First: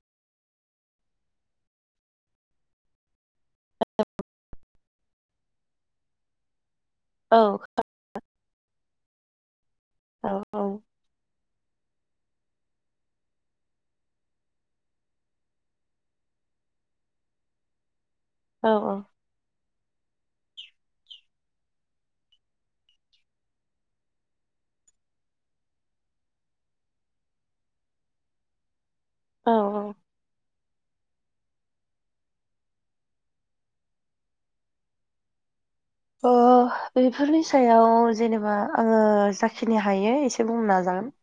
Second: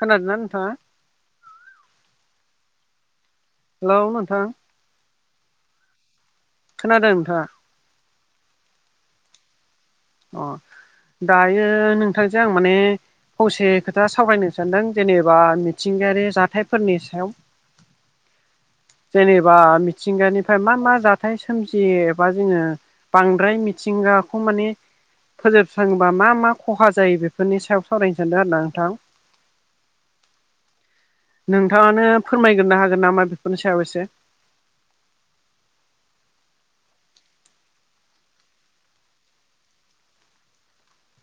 खोनादों ना नोंथाङा हेलौ नोंथां खोनादों नोंथांङा औ औ अ औ दायो नोंथांजों आं माने फंसे खोथा सावरायनो सानदों जेनेबा मिथिंगायारि जाथायफोरनि सायाव औ औ जेनेबा मिथिंगानिफ्राय मा मा जाथाय सोमजियो एबा जोंङो। बांद्राय मिथिंगाखौ माने फोजोबस्रांङोबा मा मा खहा जायो बेफोरनि सायाव सावरायनो सान्दों आरोना नोंथां औ औ नोंथांङानो फोरमायगोरनो हागोन नामा बेफोरनि सायाव एसे अ बेफोरनि सायाव जेनेबा आंङो जाखिनि हायो एसे बुंनो नाजागोन।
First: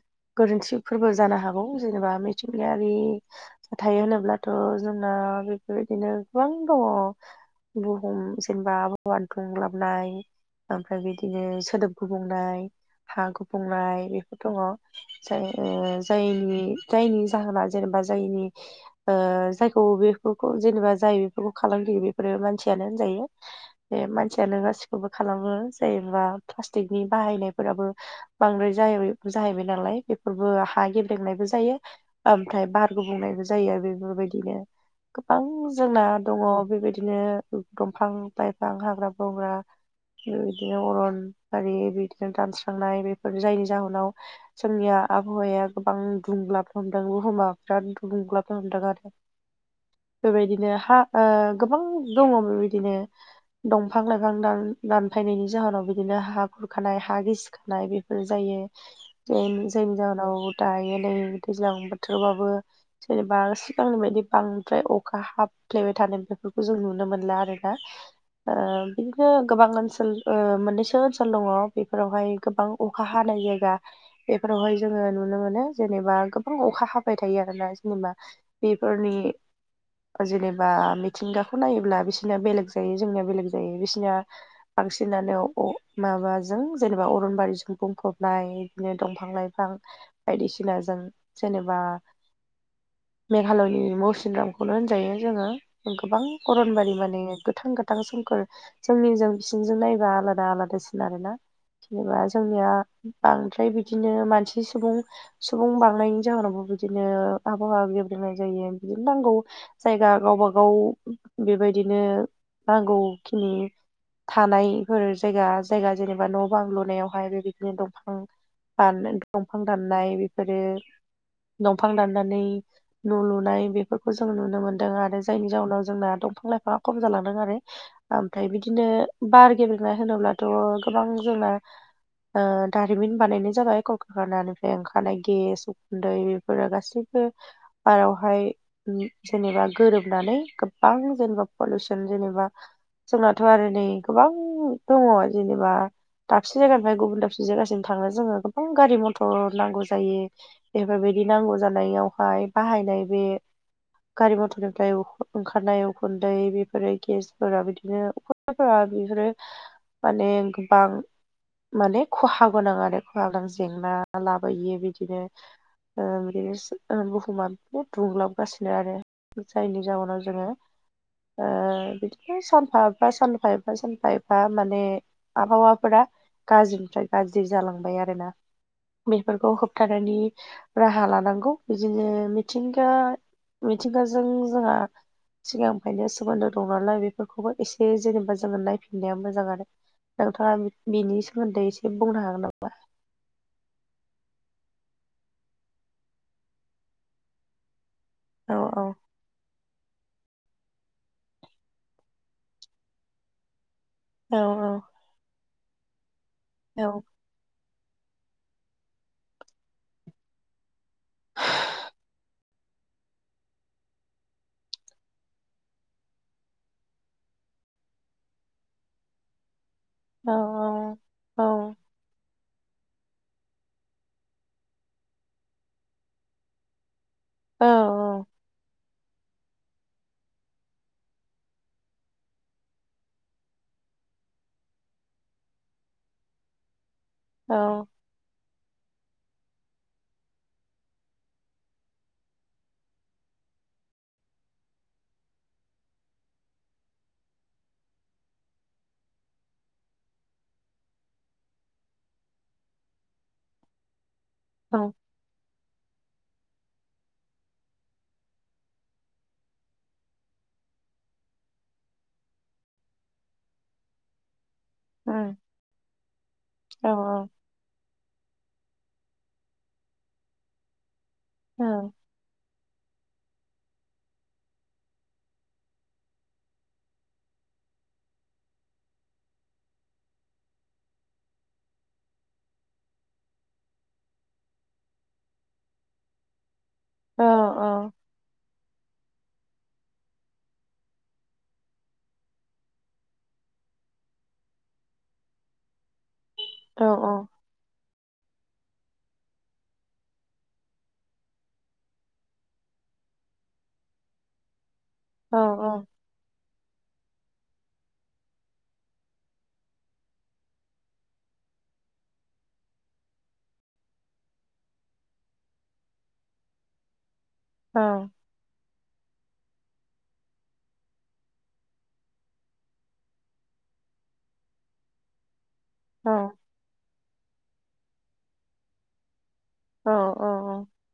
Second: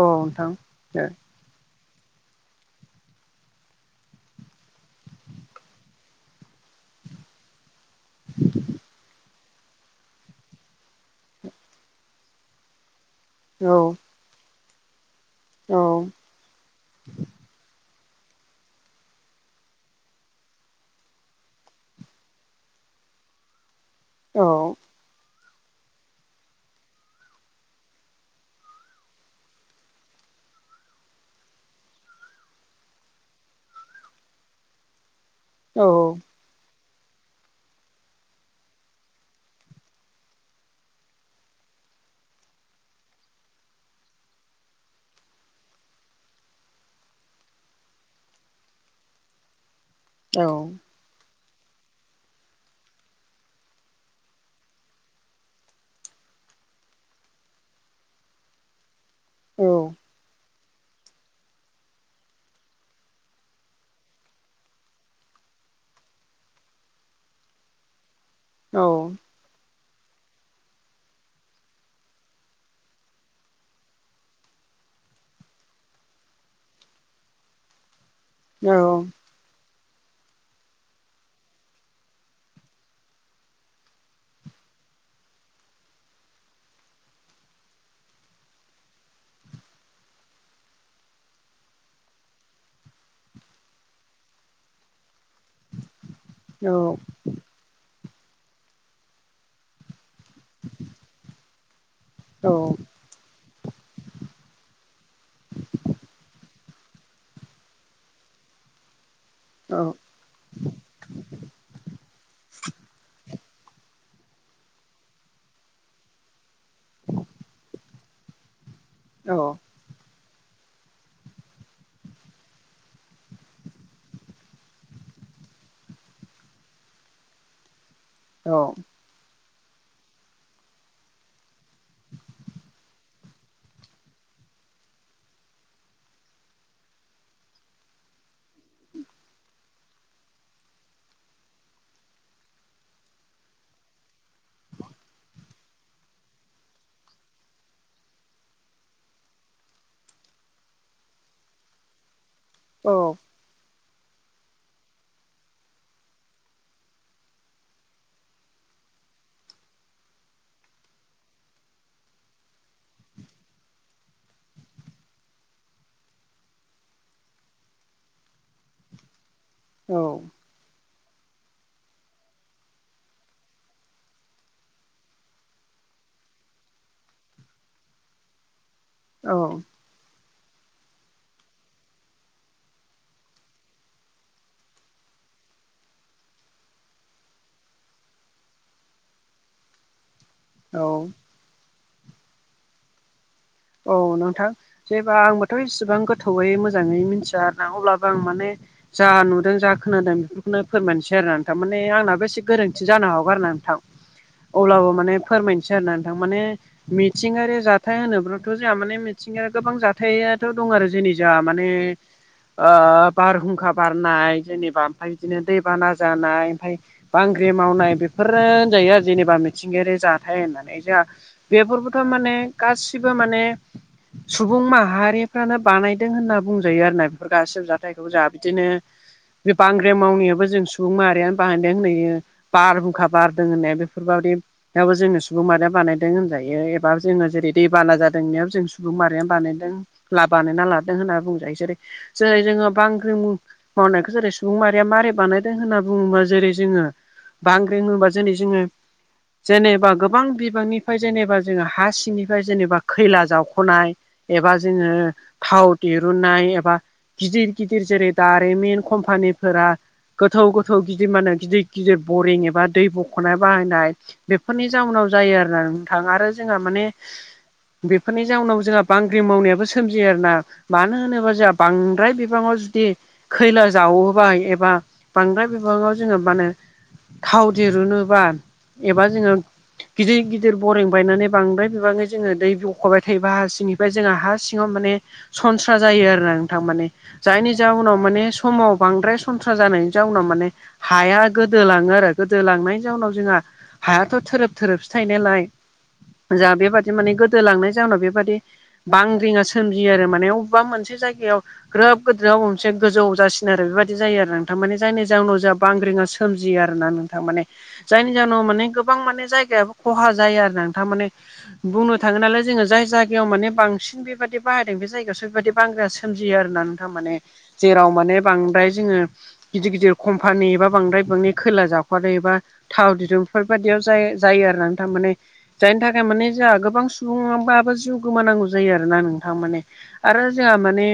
औ नोंथां गोरोन्थि दे। फोरबो जानो हागौ जेनेबा मिथिंगायारि थायो होनोब्लाथ' जोंना बेफोरबायदिनो गोबां दंङ। बुहुम जेनेबा आबहावा दुंग्लाबनाय ओमफ्राय बिदिनो सोदोब गुबुंनाय हा औ गुबुंनाय बेफोर दङ। जाय औ ओ जायनि जायनि जाहोना जेनेबा जायनि ओ जायखौ बेफोरखौ जेनेबा जाय बेफोरखौ खालामदो बेफोर मानसियानो होनजायो। [inaudible] ए औ मानसियानो गासि बखौबो खालामो। जेनबा प्लास्टिकनि बाहायनायफोराबो बांद्राय जाहैबा जाहैबाय नालाय बेफोरबो हा गेब्रेंनायबो जायो। ओमफ्राय बार गुबुंनायबो जायो आरो बेफोरबायदिनो गोबां औ जोंना दङ' बेबायदिनो दंफां लाइफां हाग्रा बंग्रा बेबायदिनो अरन बारि बिदिनो दानस्रांनाय बेफोर जायनि जाहोनाव जोंनिया आबहावाया गोबां दुंलाब हमदों बुहुमा बिराद दुंग्लाबनो हमदों आरो। [inaudible] बेबायदिनो हा ओ गोबां दङ' बेबायदिनो दंफां लाइफां दान-दानफायनायनि जाहोनाव बिदिनो हा खुरखानाय हा गिसि खानाय बेफोर जायो। जेन जायनि जाहोनाव दायो नै दैज्लां बोथोरबाबो जेनेबा सिगांनि बायदि बांद्राय अखा हाफ्लेबाय थानाय बेफोरखौ जों नुनो मोनला आरोना। [inaudible] ओ बिदिनो गोबां ओनसोल ओ मोननैसो ओनसोल दङ' बेफोरावहाय गोबां अखा हानाय जायगा बेफोरावहाय जोङो नुनो मोनो। जेनेबा गोबां अखा हाबाय थायो आरोना जेनेबा बिफोरनि ओ जेनेबा मिथिंगाखौ नायोब्ला बिसिना बेलेग जायो जोंनिया बेलेग जायो। बिसिना बांसिनानो अ माबाजों जेनेबा अरनबारिजों बुंफबनाय। बिदिनो दंफां लाइफां बायदिसिनाजों जेनेबा मेघालयनि मौसिनद्रामखौनो होनजायो जोङो गोबां औ अरनबारि माने गोथां गो थां सोमखोर जोंनिजों बिसिनिजों नायबा आलादा आलादा सिन आरो ना। जेनेबा औ जोंनिया बांद्राय बिदिनो मानसि सुबुं सुबुं बांनायनि जाहोनावबो बिदिनो आबहावा गेब्रेंनाय जायो। बिदिनो नांगौ जायगा गावबागाव बेबायदिनो नांगौखिनि थानायफोर जायगा जायगा जेनेबा न' बां लुनायावहाय बेबायदिनो दंफां फाननो दंफां दाननाय बेफोरबादि दंफां दाननानै न' लुनाय बेफोरखौ जों नुनो मोनदों आरो। जायनि जाउनाव जोंना दंफां लाइफाङा खम जालांदों आरो। ओमफ्राय बिदिनो बार गेब्रेंनाय होनोब्लाथ' गोबां जोंना ओ दारिमिन बानायनाय जाबाय। कलकारखानानिफ्राय ओंखारनाय गेस उखुन्दै बेफोरो गासैबो बारावहाय उम जेनेबा गोरोबनानै गोबां जेनेबा पलुसन जेनेबा जोंनाथ' आरो नै गोबां दङ' जेनेबा दाबसे जायगानिफ्राय गुबुन दाबसे जायगासिम थाङो जोङो गोबां गारि मथर नांगौ जायो। बेफोरबायदि नांगौ जानायावहाय औ बाहायनाय बे गारि मथरनिफ्राय अ ओंखारनाय उखुन्दै, बेफोरो गेसफोरा बिदिनो [unintelligible] बेफोरो माने गोबां माने खहा गोनां आरो खहागां जेंना लाबोयो बिदिनो ओम रिस ओं बुहुमा बुहुद दुंलाबगासिनो आरो। जायनि जाउनाव जोङो ओ बिदिनो सानफा एफा सानफा एफा सानफा एफा माने आबहावाफोरा गाज्रिनिफ्राय गाज्रि जालांबाय आरोना। बेफोरखौ होब थानानि राहा लानांगौ। बिदिनो मिथिंगा मिथिंगाजों जोंहा सिगांनिफ्रायनो सोमोन्दो दं नालाय बेफोरखौबो एसे जेनेबा जोङो नायफिननाया मोजां आरो। नोंथाङा बि-बिनि सोमोन्दै एसे बुंनो हागोन नामा? औ नोंथां जेबा आंबोथ' इसिबां गोथौयै मोजाङै मिथिया अब्लाबो आं माने औ औ जा नुदों जा खोनादों बेखौनो फोरमायनोसै आरो ना नोंथां माने आंनाबो एसे गोरोन्थि जानो हागौ आरो ना नोंथां औ अब्लाबो माने फोरमायनोसै आरोना नोंथां माने औ मिथिंगायारि जाथाय होनोबा थ' जोंहा माने मिथिंगायारि गोबां जाथायाथ' दं आरो जोंनि जा माने ओ बारहुंखा बारनाय जेनेबा ओमफाय बिदिनो दैबाना जानाय ओमफाय बांग्रि मावनाय बेफोरो होनजायो आरो जेनेबा मिथिंगायारि औ जाथाय होननानै जोंहा औ बेफोरबोथ' माने गासि सिबो माने सुबुं माहारिफ्रानो बानायदों होनना बुंजायो आरो ना बे गासिबो जाथायखौ जा बिदिनो बे बांग्रिं मावनायाबो जों सुबुं माहारियानो बानायदों [unintelligible] बारहुंखा बारदों होननाया बेफोरबायदियाबो जोंनि सुबुं मारिया बानायदों होनजायो औ [unintelligible] जादों जों सुबुं मारियानो बानायदों ला बानायना लादों होनना बुंजायो जेरै जेरै जोङो बांग्रि मावनायखौ जेरै सुबुं मारिया मारै बानायदों होनना बुङोबा जेरै जोङो बांग्रि होनबा जेनै जोङो जेनेबा गोबां बिबांनिफ्राय जेनेबा जोङो हा सिंनि फ्राय जेनेबा खैला जावख'नाय एबा जोङो थाव दिरुननाय एबा गिदिर गिदिर जेरै दारिमिन कम्पानिफोरा गोथौ गोथौ गिदिर माने गिदिर गिदिर बरिं एबा दै बख'नाय बानायनाय बेफोरनि जाउनाव जायो आरोना नोंथां आरो जोंना माने अह बेफोरनि जाउनाव जोंहा बांग्रि मावनायाबो सोमजियो आरोना मानो होनोबा जोआ बांद्राय बिबाङाव जुदि खैला जावोबाय एबा बांद्राय बिबाङाव जोङो मा होनो थाव दिरुनोबा एबा जोङो गिदिर गिदिर बरिं बायनानै बांद्राय बिबाङै जोङो दै बख'बाय थायोबा हा सिंनिफ्राय जोङा हा सिङाव माने सनस्रा जायो आरोना नोंथां माने जायनि जाउनाव माने समाव बांद्राय सनस्रा जानायनि जाउनाव माने हाया गोदोलाङो आरो गोदोलांनायनि जाउनाव जोंहा हायाथ' थोरोब थोरोबसो थायोनालाय जा औ बेबादि माने औ गोदोलांनाय जााहोनाव बेबादि बांग्रिङा सोमजियो आरो माने अबेबा मोनसे जायगायाव ग्रोब [unintelligible] मोनसे गोजौ जासिनो आरो बेबायदि जायो आरो नोंथां मानि जायनि औ जाउनाव जा बांग्रिङा सो सोमजियो आरो ना नोंथां माने जायनि जाहोनाव माने गोबां माने जायगायाबो खहा जायो आरो ना नोंथां माने बुंनो थाङो नालाय जोङो जाय जायगायाव माने बांसिन बेबायदि बाहायदों बे जायगायावसो बेबायदि बांग्रिङा सो सोमजियो आरोना नोंथां माने औ जेराव माने बांद्राय जोङो गिदिर गिदिर कम्पानि एबा बांद्राय बिबांनि खैला जावखारो एबा थाव दिरुं बेफोरबायदियाव जाय जायो आरो ना नोंथां माने जाय औ माने जोंहा गोबां सुबुंबाबो जिउ गोमानांगौ जायो आरो ना नोंथां माने ओं आरो जोंहा ओं माने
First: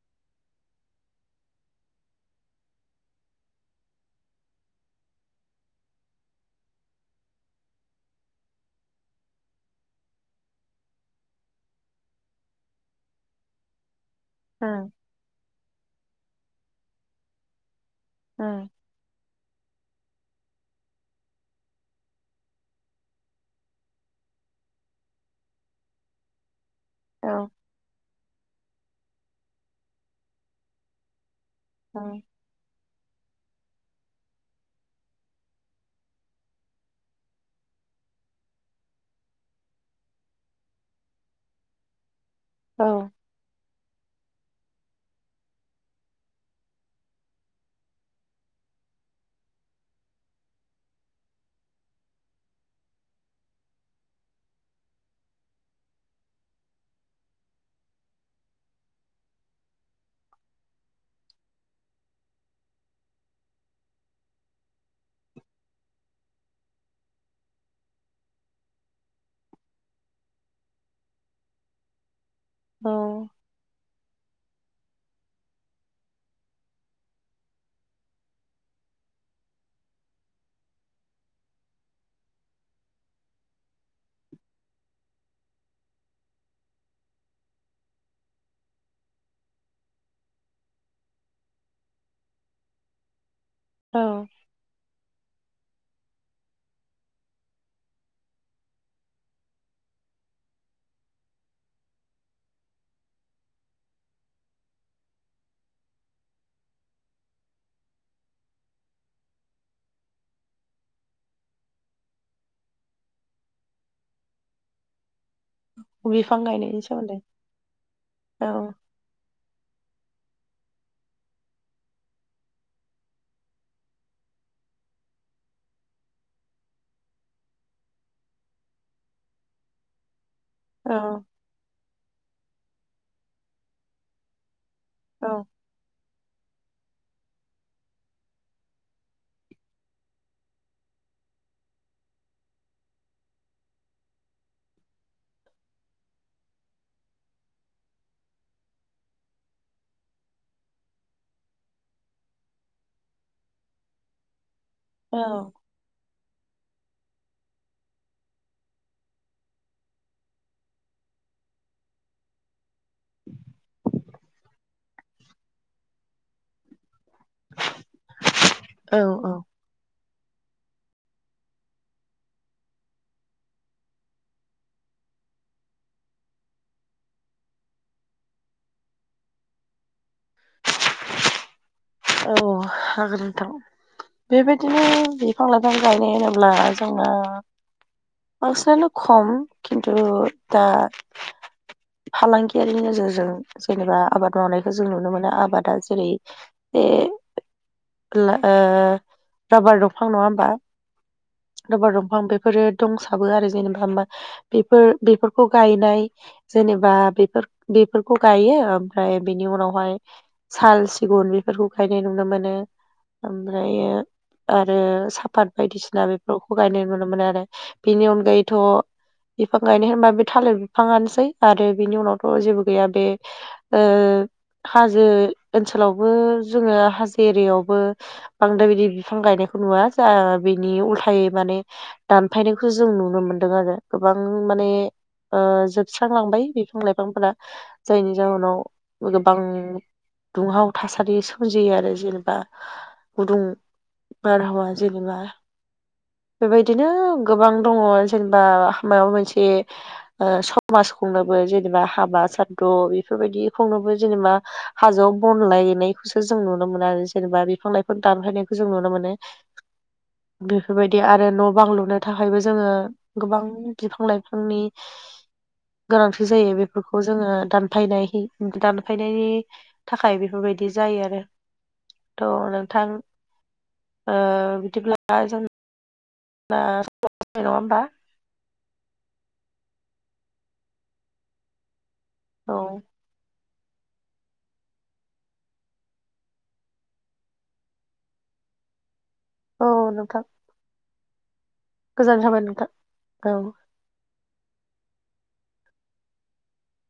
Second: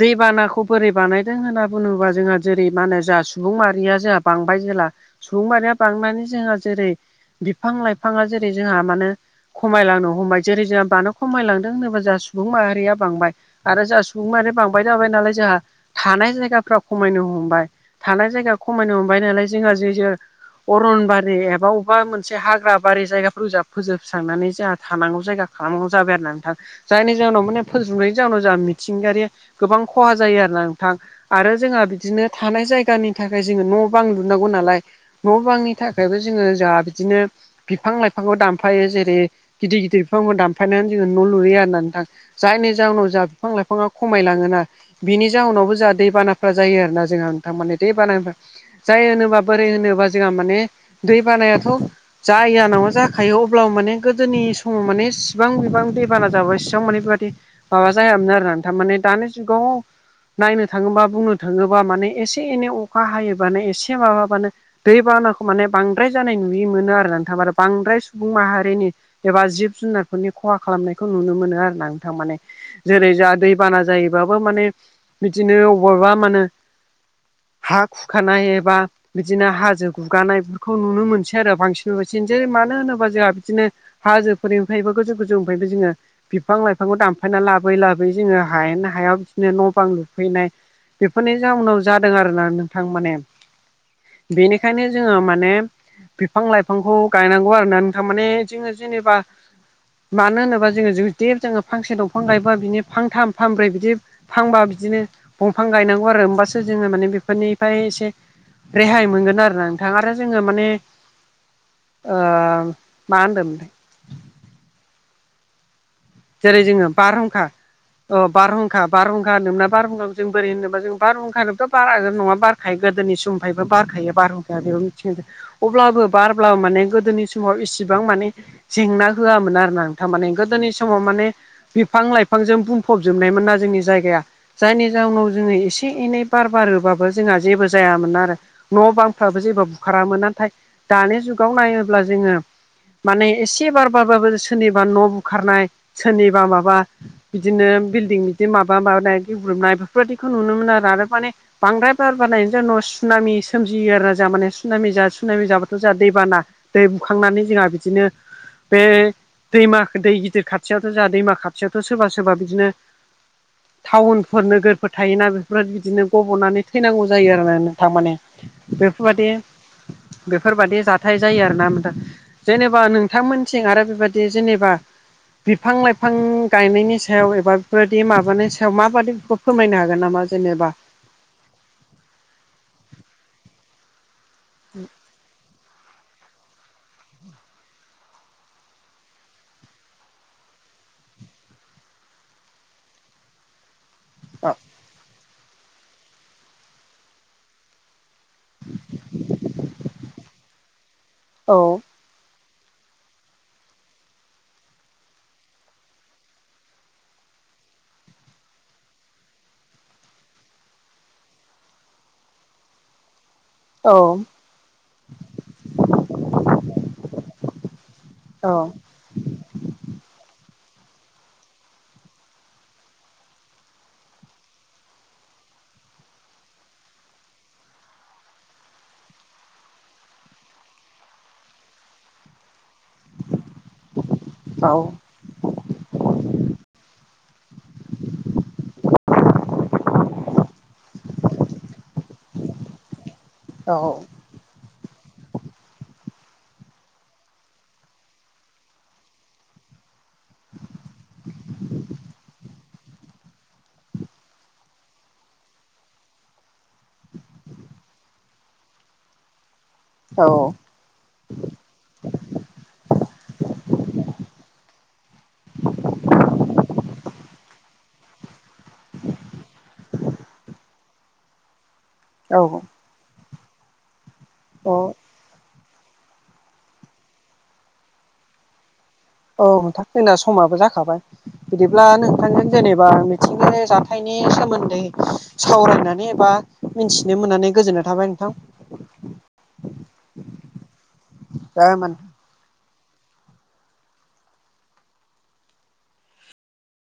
दैबानाखौ बोरै बानायदों होनना बुङोबा जोंहा जेरै मा होनो जों सुबुं माहारिया जोंहा बांबाय जेला सुबुं माहारिया बांनानै जोंहा जेरै बिफां लाइफाङा जेरै जोंहा मानो खमायलांनो हमबाय जेरै जोंहा मानो खमायलांदों होनोबा जोहा सुबुं माहारिया बांबाय आरो जोंहा सुबुं माहारिया औ बांबाय जाबाय नालाय जोंहा थानाय जायगाफ्रा खमायनो हमबाय थानाय जायगा खमायनो हमबाय नालाय जोहा जे जे अरनबारि एबा अबेबा मोनसे हाग्रा बारि जायगाफोर ज फोजोब स्रांनानै जोंहा थानांगौ जायगा खालामनांगौ जाबाय आरो ना नोंथां जायनि जाहनाव माने फोजोबनायनि जाउनाव जोंहा मिथिंगायारि गोबां खहा जायो आरो ना नोंथां आरो जोंहा बिदिनो थानाय जायगानि थाखाय जोङो न' बां लुनांगौ नालाय न' बांनि थाखायबो जोङो जोंहा बिदिनो बिफां लाइफांखौ दान फायो जेरै गिदिर गिदिर बिफांखौ दानफायनानै जोङो न' लुयो आरो ना नोंथां जायनि जाहोनाव जा बिफां लाइफाङा खमायलाङोना। बिनि जााहनावबो जोंहा दैबानाफ्रा जायो आरोना जोंहा नोंथांमाने दैबानाफ्रा जायो होनोबा बोरै होनोबा जोंहा माने दै बानायाथ' जाया नङा जा खायो अब्लाबो माने गोदोनि समाव माने इसिबां बिबां दैबाना जाबाय इसिबां माने बेबादि माबा जायामोन आरोना थारमाने दानि जुगाव नायनो थाङोबा बुंनो थाङोब्ला माने एसे एनै अखा हायोबानो एसे माबाबानो दै बानाखौ माने बांद्राय जानाय नुयि मोनो आरो नोंथां मा बांद्राय सुबुं माहारिनि एबा जिब जुनारफोरनि खहा खालामनायखौ नुनो मोनो आरो ना थारमाने। औ जेरै जाहा दैबाना जायोबाबो माने बिदिनो अबावबा मा होनो हा खुखानाय एबा बिदिनो हाजो गुगानायफोरखौ नुनो मोनसै आरो बांसिन बांसिन जै मानो होनोब्ला जोंहा बिदिनो हाजोफोरनिफ्रायबो गोजौ गोजौनिफ्रायबो जोङो बिफां लाइफांखौ दानफायनानै लाबोयै लाबोयै जोङो हायेन हायाव बिदिनो न' बां लुफैनाय बेफोरनि जाउनाव जादों आरोना नोंथां माने। औ बेनिखायनो जोङो माने बिफां लाइफांखौ गायनांगौ आरोना। थारमाने जोङो जेनेबा मानो होनोबा जोङो जुदि जोङो फांसे दंफां गायबा बिनि फांथाम फानब्रै बिदि फांबा बिदिनो दंफां गायनांगौ आरो होमबासो जोङो माने बेफोरनिफ्राय एसे रेहाय मोनगोन आरो ना नोंथां आरो जोङो माने ओ मा मोनदोंमोन [unintelligible] जेरै जोङो सोमोन्दै बारहुंखा अ औ बारहुंखा बारहुंखा होनोना बारहुंखाखौ जों बोरै होनोबा जों बारहुंखानोथ' बारा नङा बारखायो गोदोनि सम बहायबो बारखायो बारहुंखाया बेबो मिथि अब्लाबो बारब्लाबो माने गोदोनि समाव इसिबां माने जेंना होआमोन आरो ना थार माने गोदोनि औ समाव माने बिफां लाइफां जों बुंफबजोबनायमोन ना जोंनि जायगाया जायनि जाउनाव औ जोङो एसे एनै बार बारोबाबो जोंहा जेबो जायामोन आरो न' बांफ्राबो जेबो बुखारामोन नाथाय दानि जुगाव नायोब्ला जोङो माने एसे बारबाबो सोरनिबा न' बुखारनाय सोरनिबा माबा बिदिनो बिल्डिं बिदि माबा माबानाय गेबग्रुबनाय बेफोरबायदिखौ नुनो मोनो आरो आरो माने बांद्राय बार बानाय जों न' सुनामि सोमजियो आरो ना जा माने सुनामि जा सुनामि जाब जोंहा दैबाना दै बुखांनानै जोंहा बिदिनो बे दैमा दै गिदिर खा खाथियावथ' जोहा दैमा खाथियावथ' सोरबा सोरबा बिदिनो टाउनफोर नोगोर फोर थायोना बेफोर बिदिनो गब'नानै थैनांगौ जायो आरो ना नोंथां माने औ बेफोरबादि बेफोरबायदि जाथाय जायो आरोना नोंथां जेनेबा नोंथांमोनथिं आरो बेबायदि जेनेबा बिफां लाइफां गायनायनि सायाव एबा बेफोरबायदि माबानि सायाव माबादि बेखौ फोरमायनो हागोन नामा जेनेबा? औ हागोन नोंथां बेबायदिनो बिफां लाइफां गायनाय होनोब्ला जोंना बांसिनानो खम खिन्थु दा फालांगियारिनि नोजोरजों जेनेबा आबाद औ मावनायखौ जों नुनो मोनो आबादा जेरै ए ओ राबार दंफां नङा होमबा? औ राबार दंफां बेफोरो दंसाबो आरो जेनेबा बेफोर बेफोरखौ गायनाय जेनेबा बेफोर बेफोरखौ गायो ओमफ्राय बेनि उनावहाय साल सिगुन बेफोरखौ गायनाय नुनो मोनो ओमफ्रायो औ आरो साफात बायदिसिना बेफोरावबो गायनाय नुनो मोनो आरो बेनि औ अनगायैथ' बिफां गायनाय होनबा बे थालिर बिफांआनोसै आरो बिनि उनावथ' जेबो गैया बे ओ हाजो ओनसोलावबो जोङो हाजो एरियायावबो बांद्राय बिदि बिफां गायनायखौ नुवा जा बिनि उल्थायै माने दानफायनायखौ जों नुनो मोनदों आरो गोबां माने जोब थांलांबाय बिफां लाइफांफोरा जायनि जाहोनाव गोबां दुंहाव थासारि सोमजियो आरो जेनेबा गुदुं बारहावा जेनेबा बेबायदिनो गोबां दङ जेनेबा माबा मोनसे ओ सा मास खुंनोबो जेनेबा हाबा सादद' बेफोरबायदि खुंनोबो जेनेबा हाजोआव बनलायनायखौसो जों नुनो मोनो आरो जेनेबा बिफां लाइफोर दानफायनायखौ जों नुनो मोनो। [inaudible] दो बेफोरबायदि आरो न' बां लुनो थाखायबो जोङो गोबां बिफां लाइफांनि गोनांथि जायो बेफोरखौ जोङो दानफायनाय दानफायनायनि थाखाय बेफोरबायदि जायो आरो। थ' नोंथां औ बिदिब्ला जों दा समाबो जाबाय नङा होमबा? औ नोंथां जोंना समाबो जाखाबाय बिदिब्ला नोंथांजों औ जेनेबा आथिं जाथायनि सोमोन्दै सावरायनानै एबा मिथिनो मोननानै गोजोननाय थाबाय नोंथां। औ नोंथां। जाय माने गोजोन्नाय थाबाय नोंथां औ।